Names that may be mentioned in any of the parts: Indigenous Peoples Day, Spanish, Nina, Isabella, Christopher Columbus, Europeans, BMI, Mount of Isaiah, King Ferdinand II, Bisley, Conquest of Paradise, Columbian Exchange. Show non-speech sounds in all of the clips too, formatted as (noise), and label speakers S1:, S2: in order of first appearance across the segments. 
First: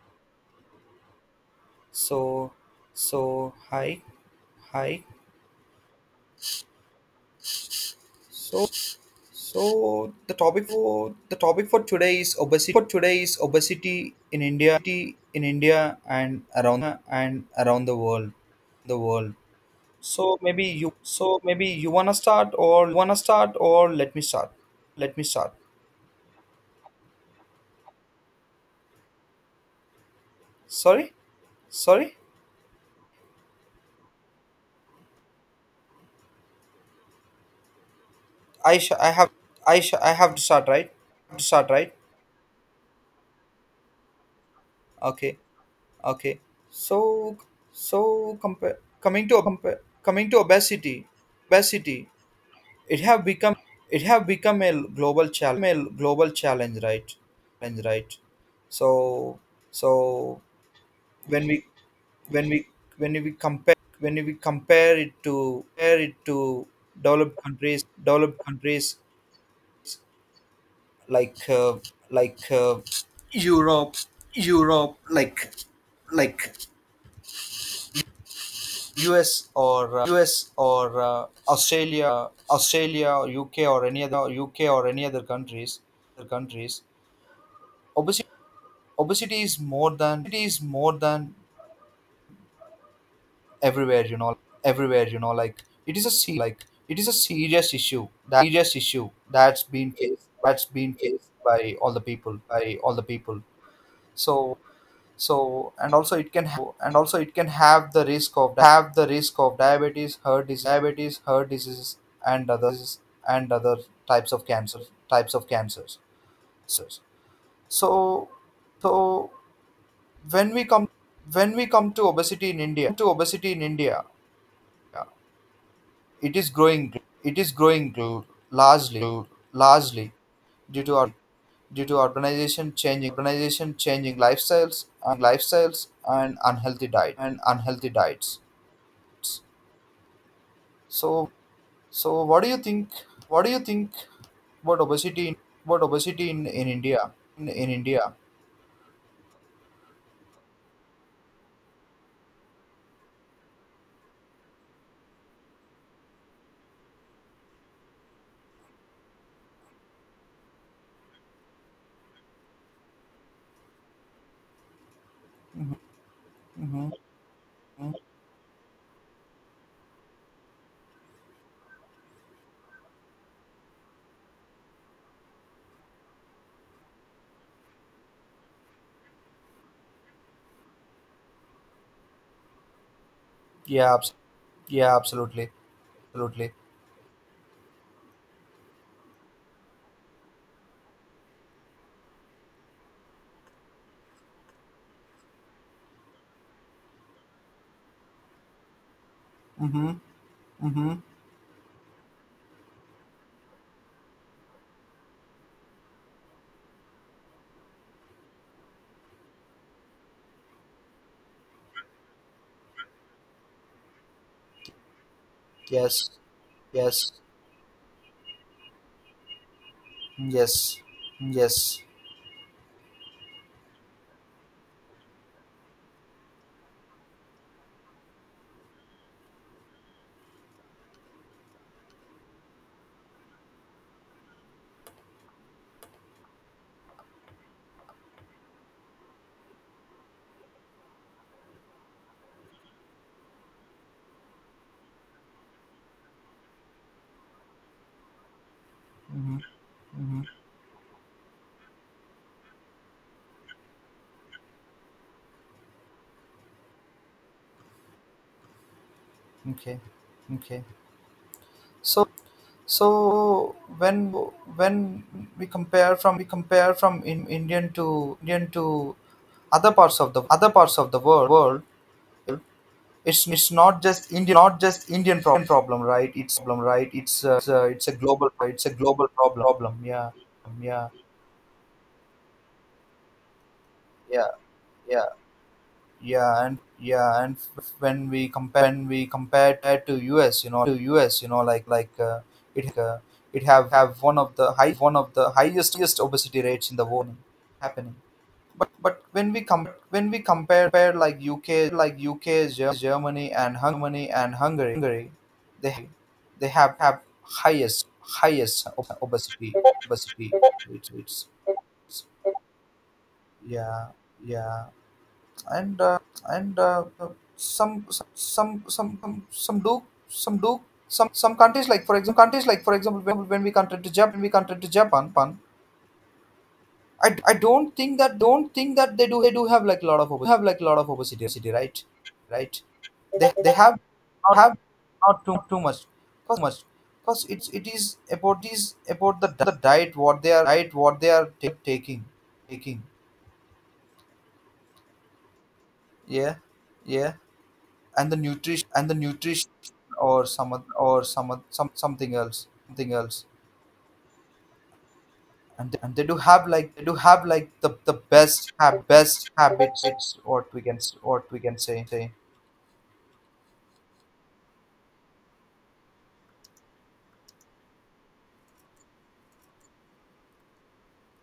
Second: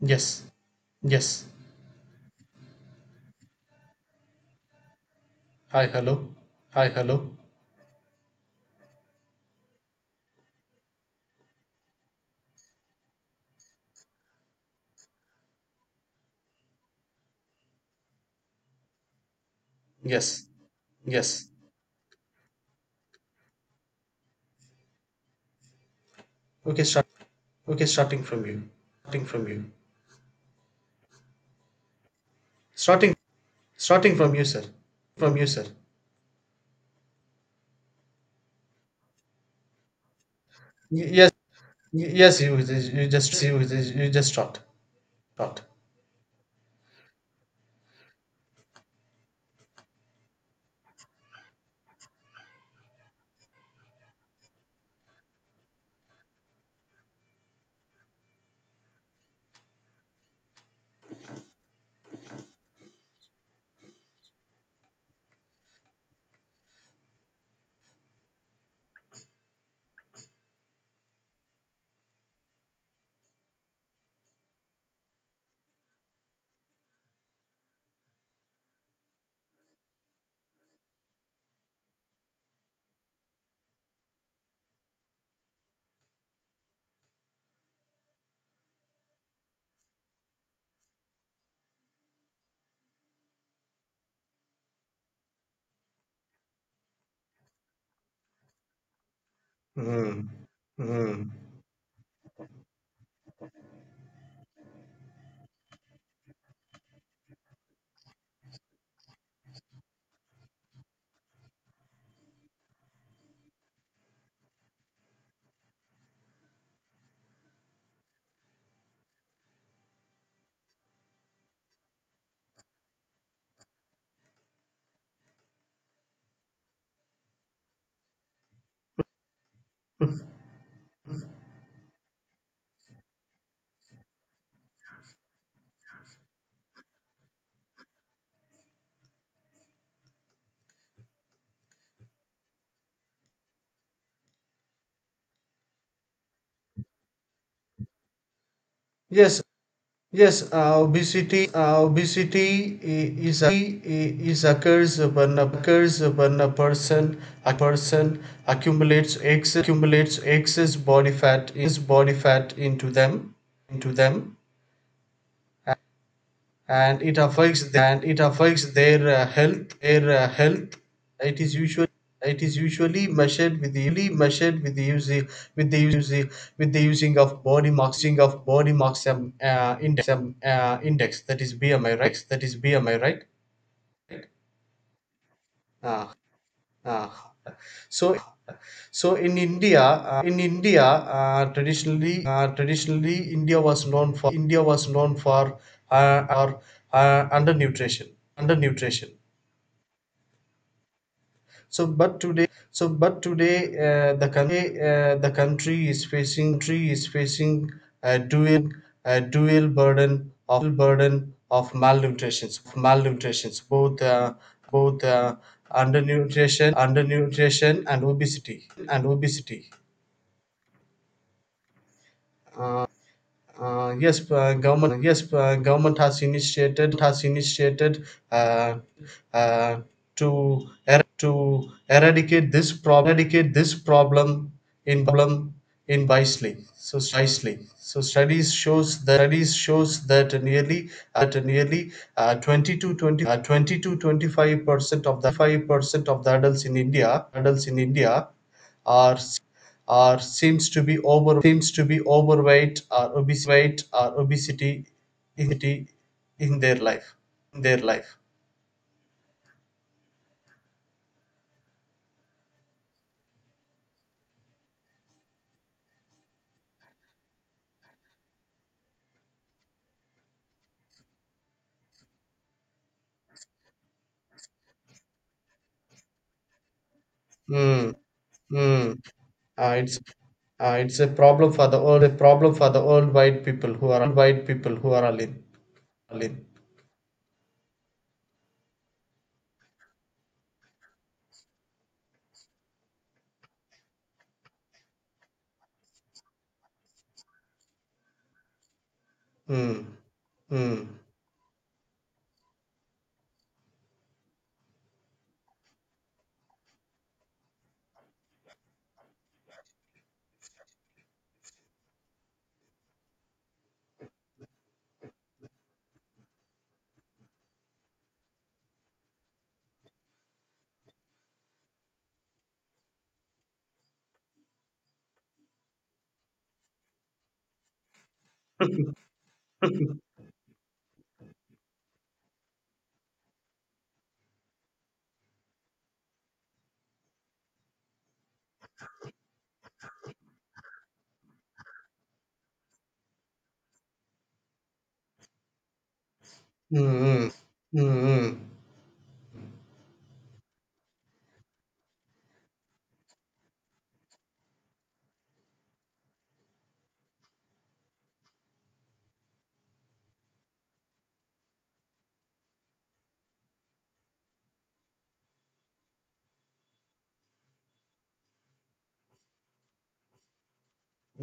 S1: Yes. Yes.
S2: So, so, hi, hi.
S1: Hi, hello. Hi, hello.
S2: So, so the topic for today is obesity in India, and around the world, the world. So
S1: Yes.
S2: maybe you, so
S1: Yes.
S2: maybe you wanna start or let me start, let me start.
S1: Okay, start. Okay, starting from you. Starting from you.
S2: Sorry, sorry.
S1: Starting. Starting from you, sir. From you, sir.
S2: I sh- I have I have to start right.
S1: Yes.
S2: To start right.
S1: Yes. You. You just start.
S2: Okay.
S1: Start.
S2: Okay, so so coming to obesity, obesity, it have become it have become a global challenge, right? Challenge, right? So so when we when we when we compare it to developed countries, like uh, like uh, Europe, Europe, like like US or Australia, or UK or any other countries, other countries, obesity, is more than everywhere. You know, like it is a se- like it is a serious issue. That serious issue that's been
S1: Hmm.
S2: faced.
S1: Hmm.
S2: By all the people. So so and also it can have, the risk of diabetes, heart disease, diabetes heart diseases and others and other types of cancer. Types of cancers so so when we come to obesity in India. Yeah, it is growing, it is growing largely, largely due to ur- due to organization changing lifestyles and unhealthy diet and unhealthy diets so what do you think what do you think about obesity in, in India? in, in india
S1: Yes. Yes, obesity obesity is a, is occurs when occurs when a person accumulates excess body fat is body fat into them into them
S2: mm-hmm.
S1: and it affects their,
S2: Mm-hmm.
S1: health it is usually measured with the using with the using of body mass index that is BMI, right?
S2: yeah abs- yeah, absolutely.
S1: Uh,
S2: absolutely
S1: uh. So in India, in India, traditionally, traditionally India was known for our undernutrition. undernutrition
S2: mm-hmm. Mm-hmm.
S1: So, but today, the country is facing tree is facing a dual burden of malnutrition, both both uh,
S2: Yes,
S1: undernutrition,
S2: yes.
S1: and obesity,
S2: yes yes
S1: Uh, yes, government. Yes, government has initiated uh, uh, to eradicate this problem. In problem in Bisley. So studies shows that nearly 20 to 25% of the adults in India are
S2: mm-hmm.
S1: or
S2: Mm-hmm.
S1: seems to be over seems to be overweight or obesity in their life in their life
S2: Okay. okay so So when when we compare from in Indian to Indian to other parts of the world, it's not just Indian problem, right? It's
S1: mm,
S2: a global
S1: mm.
S2: problem.
S1: Uh, it's
S2: Yeah, yeah,
S1: it's a problem for the old white people who are
S2: yeah, yeah.
S1: alone alone
S2: Yeah, and when we compare that to US, you know, like it uh, it have one of the highest obesity rates in the world happening. But when we
S1: mm,
S2: compare
S1: mm,
S2: like UK, Germany and Hungary they have have highest obesity obesity rates. Yeah, yeah and uh, and some, some do some do some, countries like for example, when we country to Japan, we country to Japan pan I don't think that they do have like a lot of obesity, right? right they have not have not too much cause much because it is about the, diet what they are taking. taking yeah,
S1: mm,
S2: yeah
S1: mm, mm,
S2: and the
S1: mm.
S2: nutrition, or some something else. something else and they do have like the best habits, it's what we can say.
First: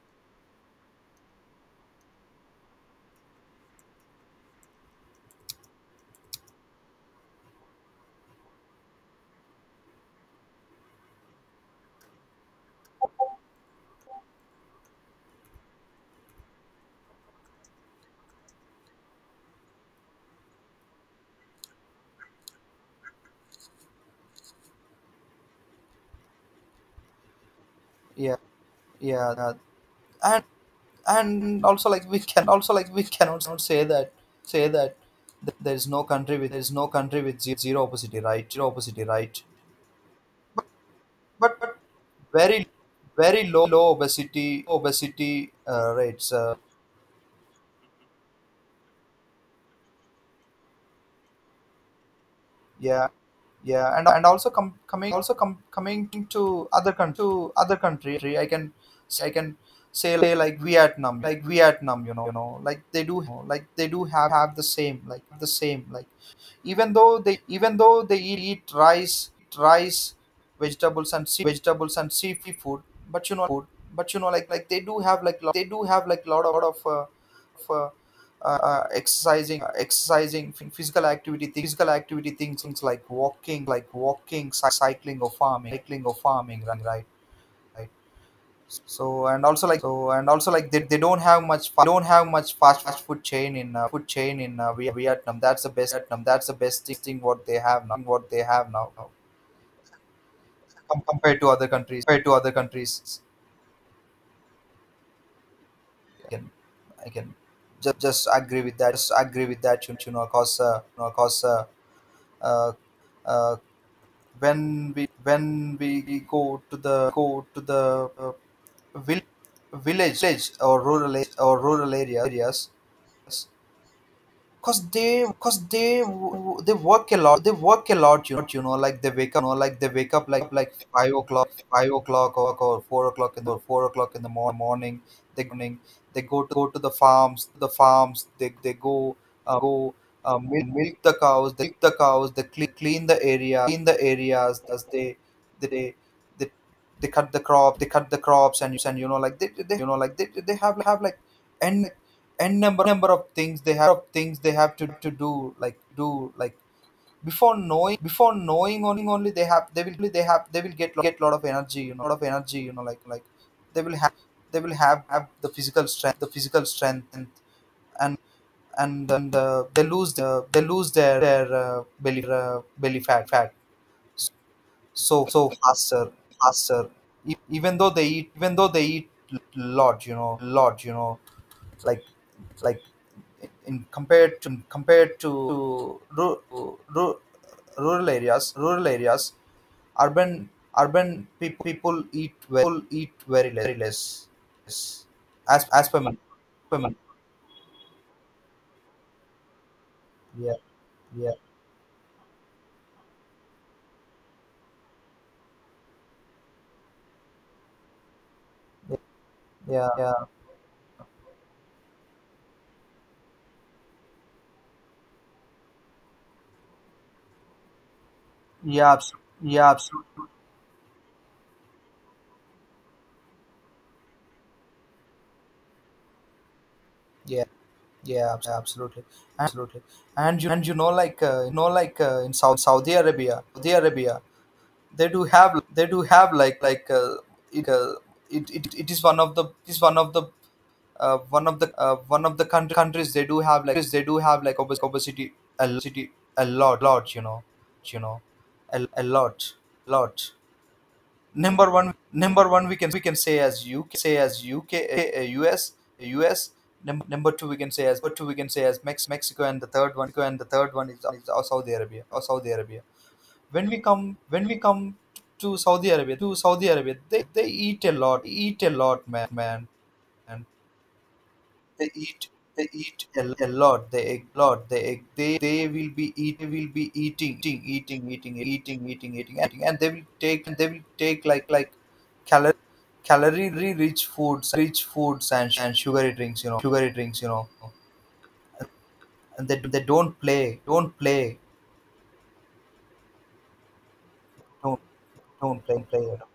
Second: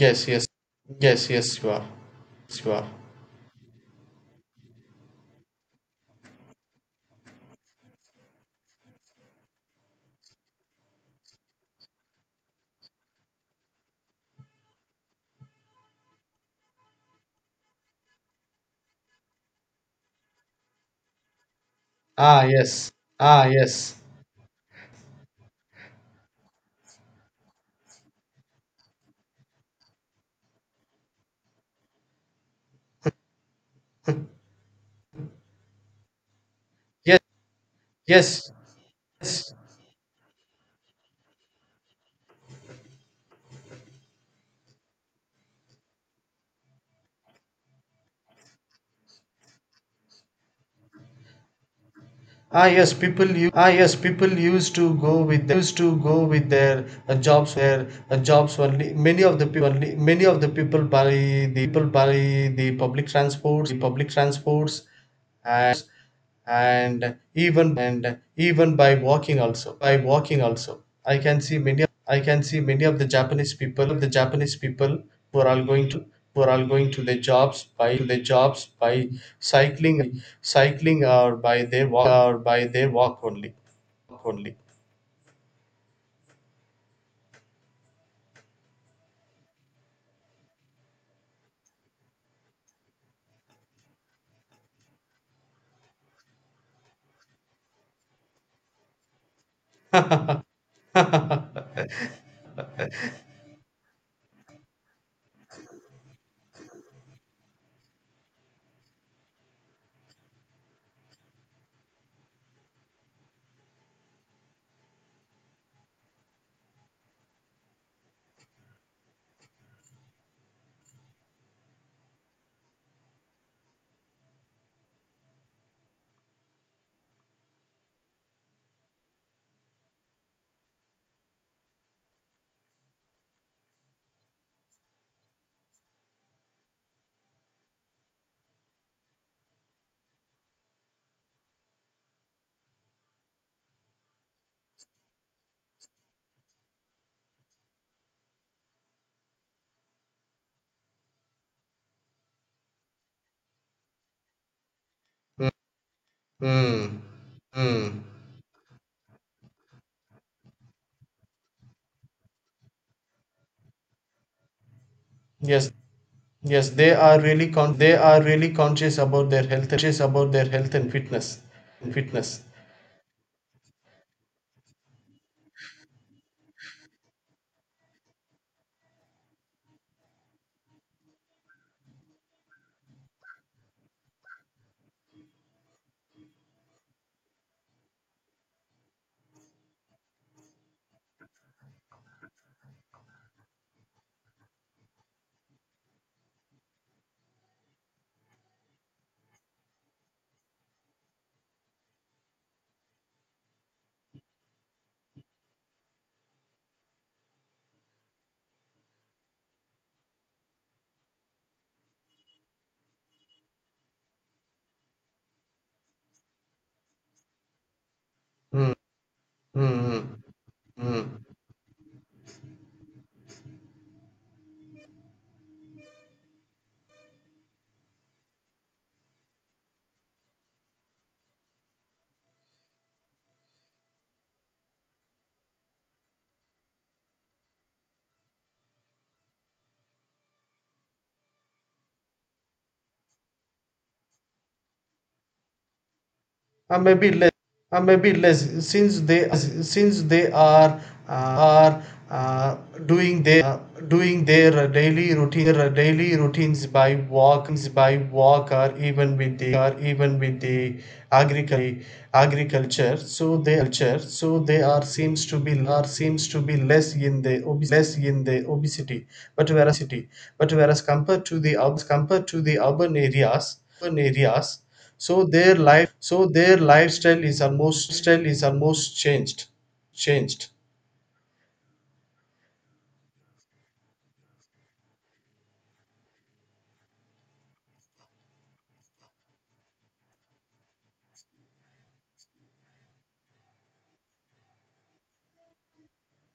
S1: Yes, yes, yes, yes. you are yes, you are Ah yes. ah yes
S2: Yeah. yeah uh, and also like we can also like we cannot say that say that there is no country with there is no
S1: yes,
S2: country with ze- zero obesity,
S1: yes,
S2: right?
S1: yes.
S2: But very low obesity rates.
S1: Ah yes,
S2: Yeah. Yeah and
S1: people
S2: also
S1: used to go with
S2: coming to
S1: their
S2: other country,
S1: jobs
S2: I can
S1: only.
S2: i can say
S1: Many
S2: like,
S1: of the people buy
S2: like
S1: the people
S2: Vietnam,
S1: buy
S2: you know,
S1: the
S2: like they
S1: public
S2: do
S1: transports,
S2: have the same like,
S1: and
S2: even though they
S1: even
S2: eat
S1: by
S2: rice,
S1: walking also
S2: rice, vegetables
S1: I
S2: and
S1: can
S2: sea,
S1: see many of the
S2: but you know,
S1: Japanese people
S2: like they do have
S1: who are all going to
S2: like lot of
S1: their jobs
S2: of,
S1: by
S2: exercising,
S1: cycling
S2: physical
S1: or
S2: activity,
S1: by their walk
S2: things, like
S1: only
S2: walking,
S1: only
S2: cycling or farming, right? right. So and also like they, don't have much fast food chain in Vietnam. That's the best thing what they have now.
S1: (laughs)
S2: Compared to other countries, I can I can just agree with that. You know, cause uh, uh, when we go to the vil- village or rural areas, cause they they work a lot, you know, like they wake up like 5 o'clock, or, 4 o'clock in the morning they morning they go to the farms, they, go milk, the cows, they clean, the area, clean the areas as they they they they they cut the crop, they cut the crops and you know like they you know like they have like and n number of things they have to do like.
S1: Hmm.
S2: Before knowing
S1: Hmm.
S2: only they have, they will get lot of energy, you know, like they will have have the
S1: Yes,
S2: physical strength,
S1: Yes, they are
S2: and
S1: really they
S2: and
S1: are really conscious about
S2: and
S1: their health,
S2: they lose the they lose
S1: and
S2: their
S1: fitness, fitness.
S2: belly fat. So faster. faster Even though they eat lot, you know, like like in compared to ru- rural areas, urban people eat well, eat very less. Yes, as per me. per me yeah yeah yeah
S1: mm,
S2: yeah abs-
S1: mm,
S2: yeah
S1: mm,
S2: absolutely
S1: mm.
S2: yeah yeah abs- absolutely Absolutely. And you know like, in Saudi Arabia they do have like it, uh, it it is one of the is one of the one of the one of the countries they do have like obesity a l- city a
S1: uh,
S2: lot,
S1: maybe
S2: you
S1: less
S2: know. You
S1: maybe
S2: know
S1: less since
S2: a
S1: they
S2: lot.
S1: are uh,
S2: Number
S1: are
S2: one
S1: uh,
S2: we can
S1: doing
S2: say
S1: their
S2: as
S1: uh,
S2: UK,
S1: doing their daily routine their
S2: US,
S1: daily
S2: US
S1: routines by
S2: number, two
S1: walk,
S2: we can say as number two we can say
S1: or
S2: as Mex-
S1: even with
S2: Mexico,
S1: the
S2: and the third one is, Saudi
S1: agriculture
S2: Arabia.
S1: so they
S2: When we come
S1: are seems to
S2: to
S1: be
S2: Saudi Arabia,
S1: less in the
S2: They eat a
S1: less
S2: lot,
S1: in the obesity,
S2: man.
S1: but whereas city
S2: And
S1: but whereas compared to the
S2: they eat
S1: compared to the urban
S2: a
S1: areas
S2: lot,
S1: urban areas so
S2: they
S1: their
S2: will
S1: life
S2: be
S1: so
S2: eat, they
S1: their
S2: will be
S1: lifestyle
S2: eating,
S1: is almost
S2: eating eating eating eating
S1: changed
S2: eating, and they will take
S1: changed
S2: like calorie rich foods and sugary drinks, you know, and they, don't play, don't don't play, you know,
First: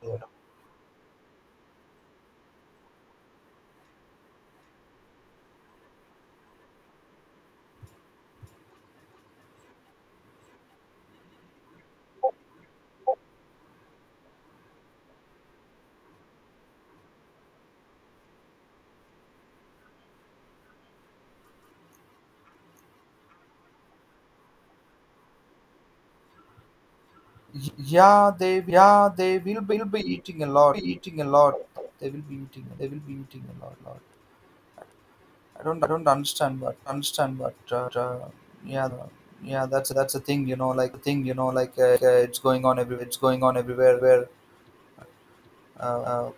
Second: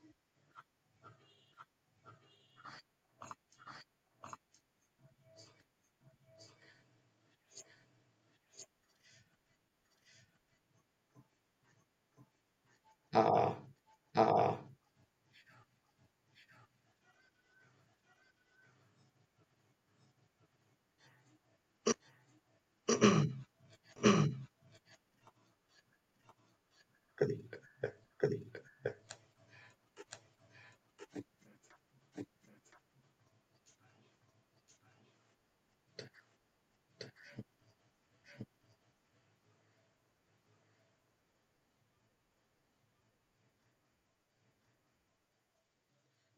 S2: play.
S1: uh, uh,
S2: yeah, they will be eating a lot. They will be eating a lot. I don't understand, but yeah the- yeah, that's a thing, you know, like, a thing you know like, it's going on everywhere, where uh, uh,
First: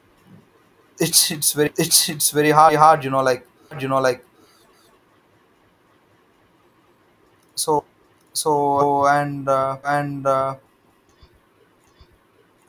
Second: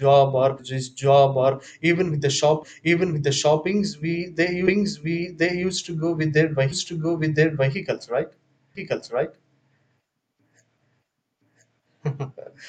S1: job or just
S2: it's
S1: job or even with
S2: it's
S1: the
S2: very
S1: shop
S2: hard, you
S1: even
S2: know,
S1: with the
S2: like. you
S1: shoppings
S2: know
S1: we
S2: like
S1: they used to go with their
S2: so
S1: vehicles, right?
S2: so
S1: vehicles right
S2: and uh, and uh,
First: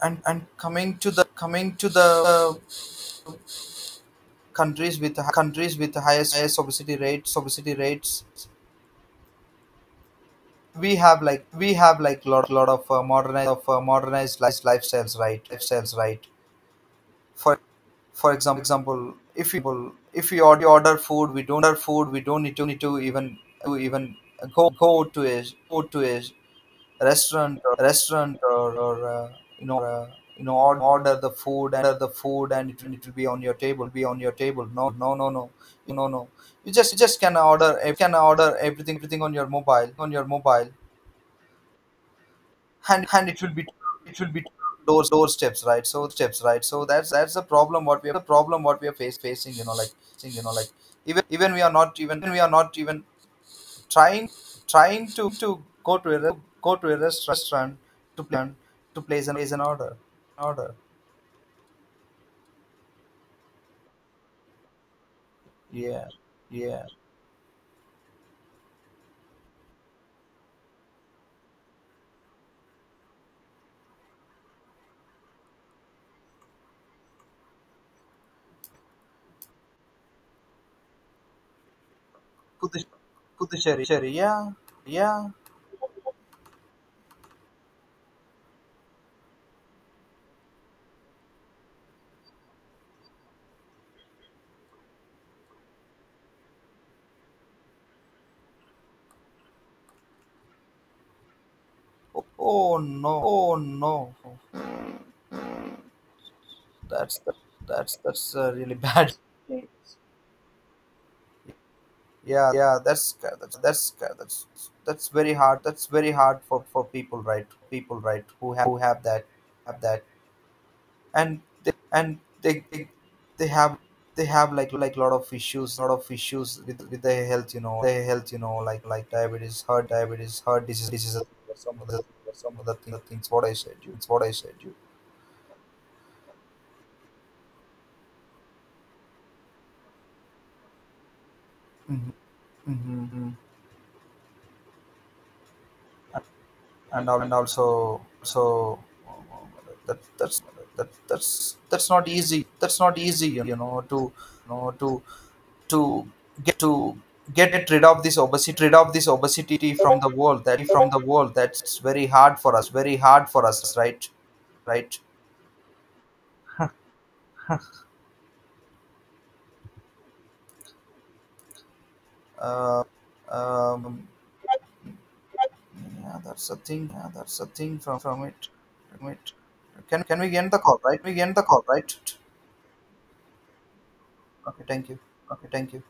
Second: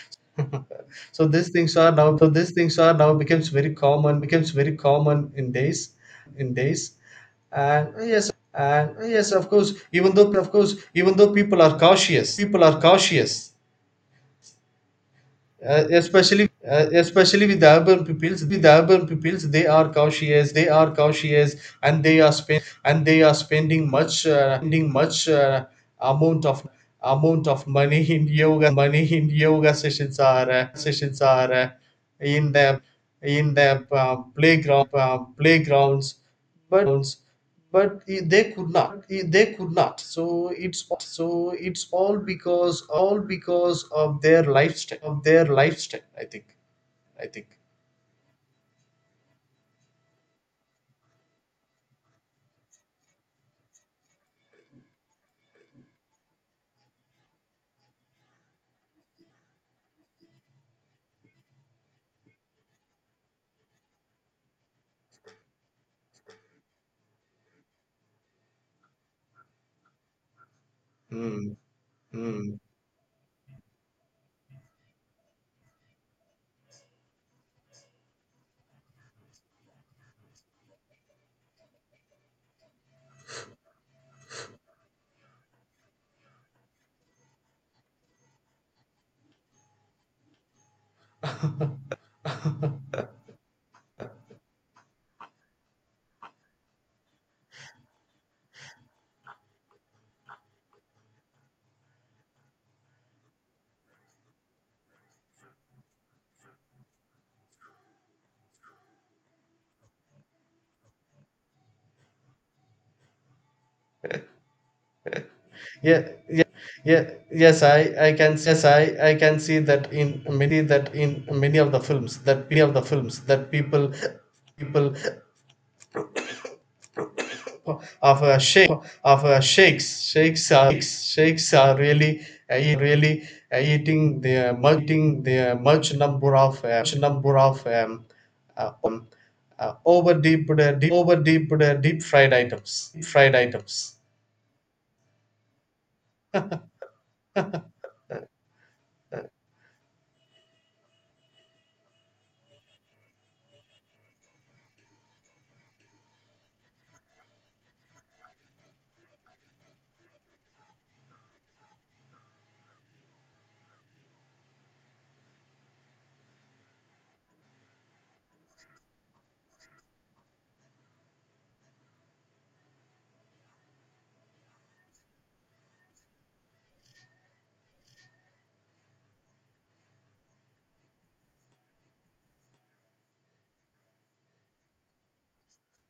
S2: and
S1: (laughs)
S2: coming to the
S1: so these things are now
S2: uh,
S1: becomes very common
S2: countries with
S1: in days
S2: highest
S1: in days
S2: obesity rates.
S1: and yes, of course even though
S2: We have like
S1: people are cautious,
S2: lot of modernized lifestyles, right?
S1: especially
S2: For
S1: with the urban peoples
S2: example, if
S1: they are
S2: you
S1: cautious
S2: order food, we don't
S1: and they are
S2: need
S1: spend
S2: to
S1: and they are
S2: even to even go
S1: spending
S2: to
S1: much
S2: a go to a
S1: amount of
S2: restaurant or,
S1: money (laughs) in yoga
S2: you know uh, you know, order,
S1: sessions
S2: the
S1: are
S2: food, and
S1: in the
S2: it will be on your table. No,
S1: playground
S2: no, you no
S1: playgrounds
S2: no you
S1: but
S2: just can order
S1: they could
S2: everything
S1: not
S2: on your mobile
S1: so it's all because
S2: and it will be it
S1: of
S2: will be
S1: their lifestyle
S2: doors, doorsteps, right? so
S1: I
S2: steps
S1: think
S2: right
S1: i
S2: that's the
S1: think
S2: problem what we are facing, you know, like. Even we are not even trying to go to a re- go to a restaurant to plan to place an order. order. Yeah, yeah.
S1: Hmm. Hmm.
S2: Pudush- Puducherry, yeah, yeah. Oh, oh no, that's that's really (laughs) bad. Yeah, That's very hard That's
S1: Yeah,
S2: very hard
S1: yeah,
S2: for
S1: yeah.
S2: people, right?
S1: Yes, i can
S2: Who have
S1: yes i I
S2: that
S1: can see
S2: have
S1: that
S2: that
S1: in many
S2: and they
S1: of the films that
S2: they have
S1: people
S2: they have like
S1: people
S2: lot of issues with their health, you know,
S1: of shake
S2: like
S1: of
S2: diabetes, heart disease.
S1: shakes
S2: Diseases
S1: shakes are
S2: Some other
S1: really
S2: thing,
S1: really
S2: things what I
S1: uh,
S2: said you. It's
S1: eating
S2: what I
S1: the
S2: said you
S1: uh, eating the much number of uh, um, over deep over deep deep fried
S2: Mm-hmm,
S1: items
S2: mm-hmm. And also, that that's that, that's not easy, you know, to to get to get rid of this obesity from the world. That from the world That's very hard for us, right? right um, yeah, that's a thing from it. From it Can we end the call, right? Okay, thank you. okay thank you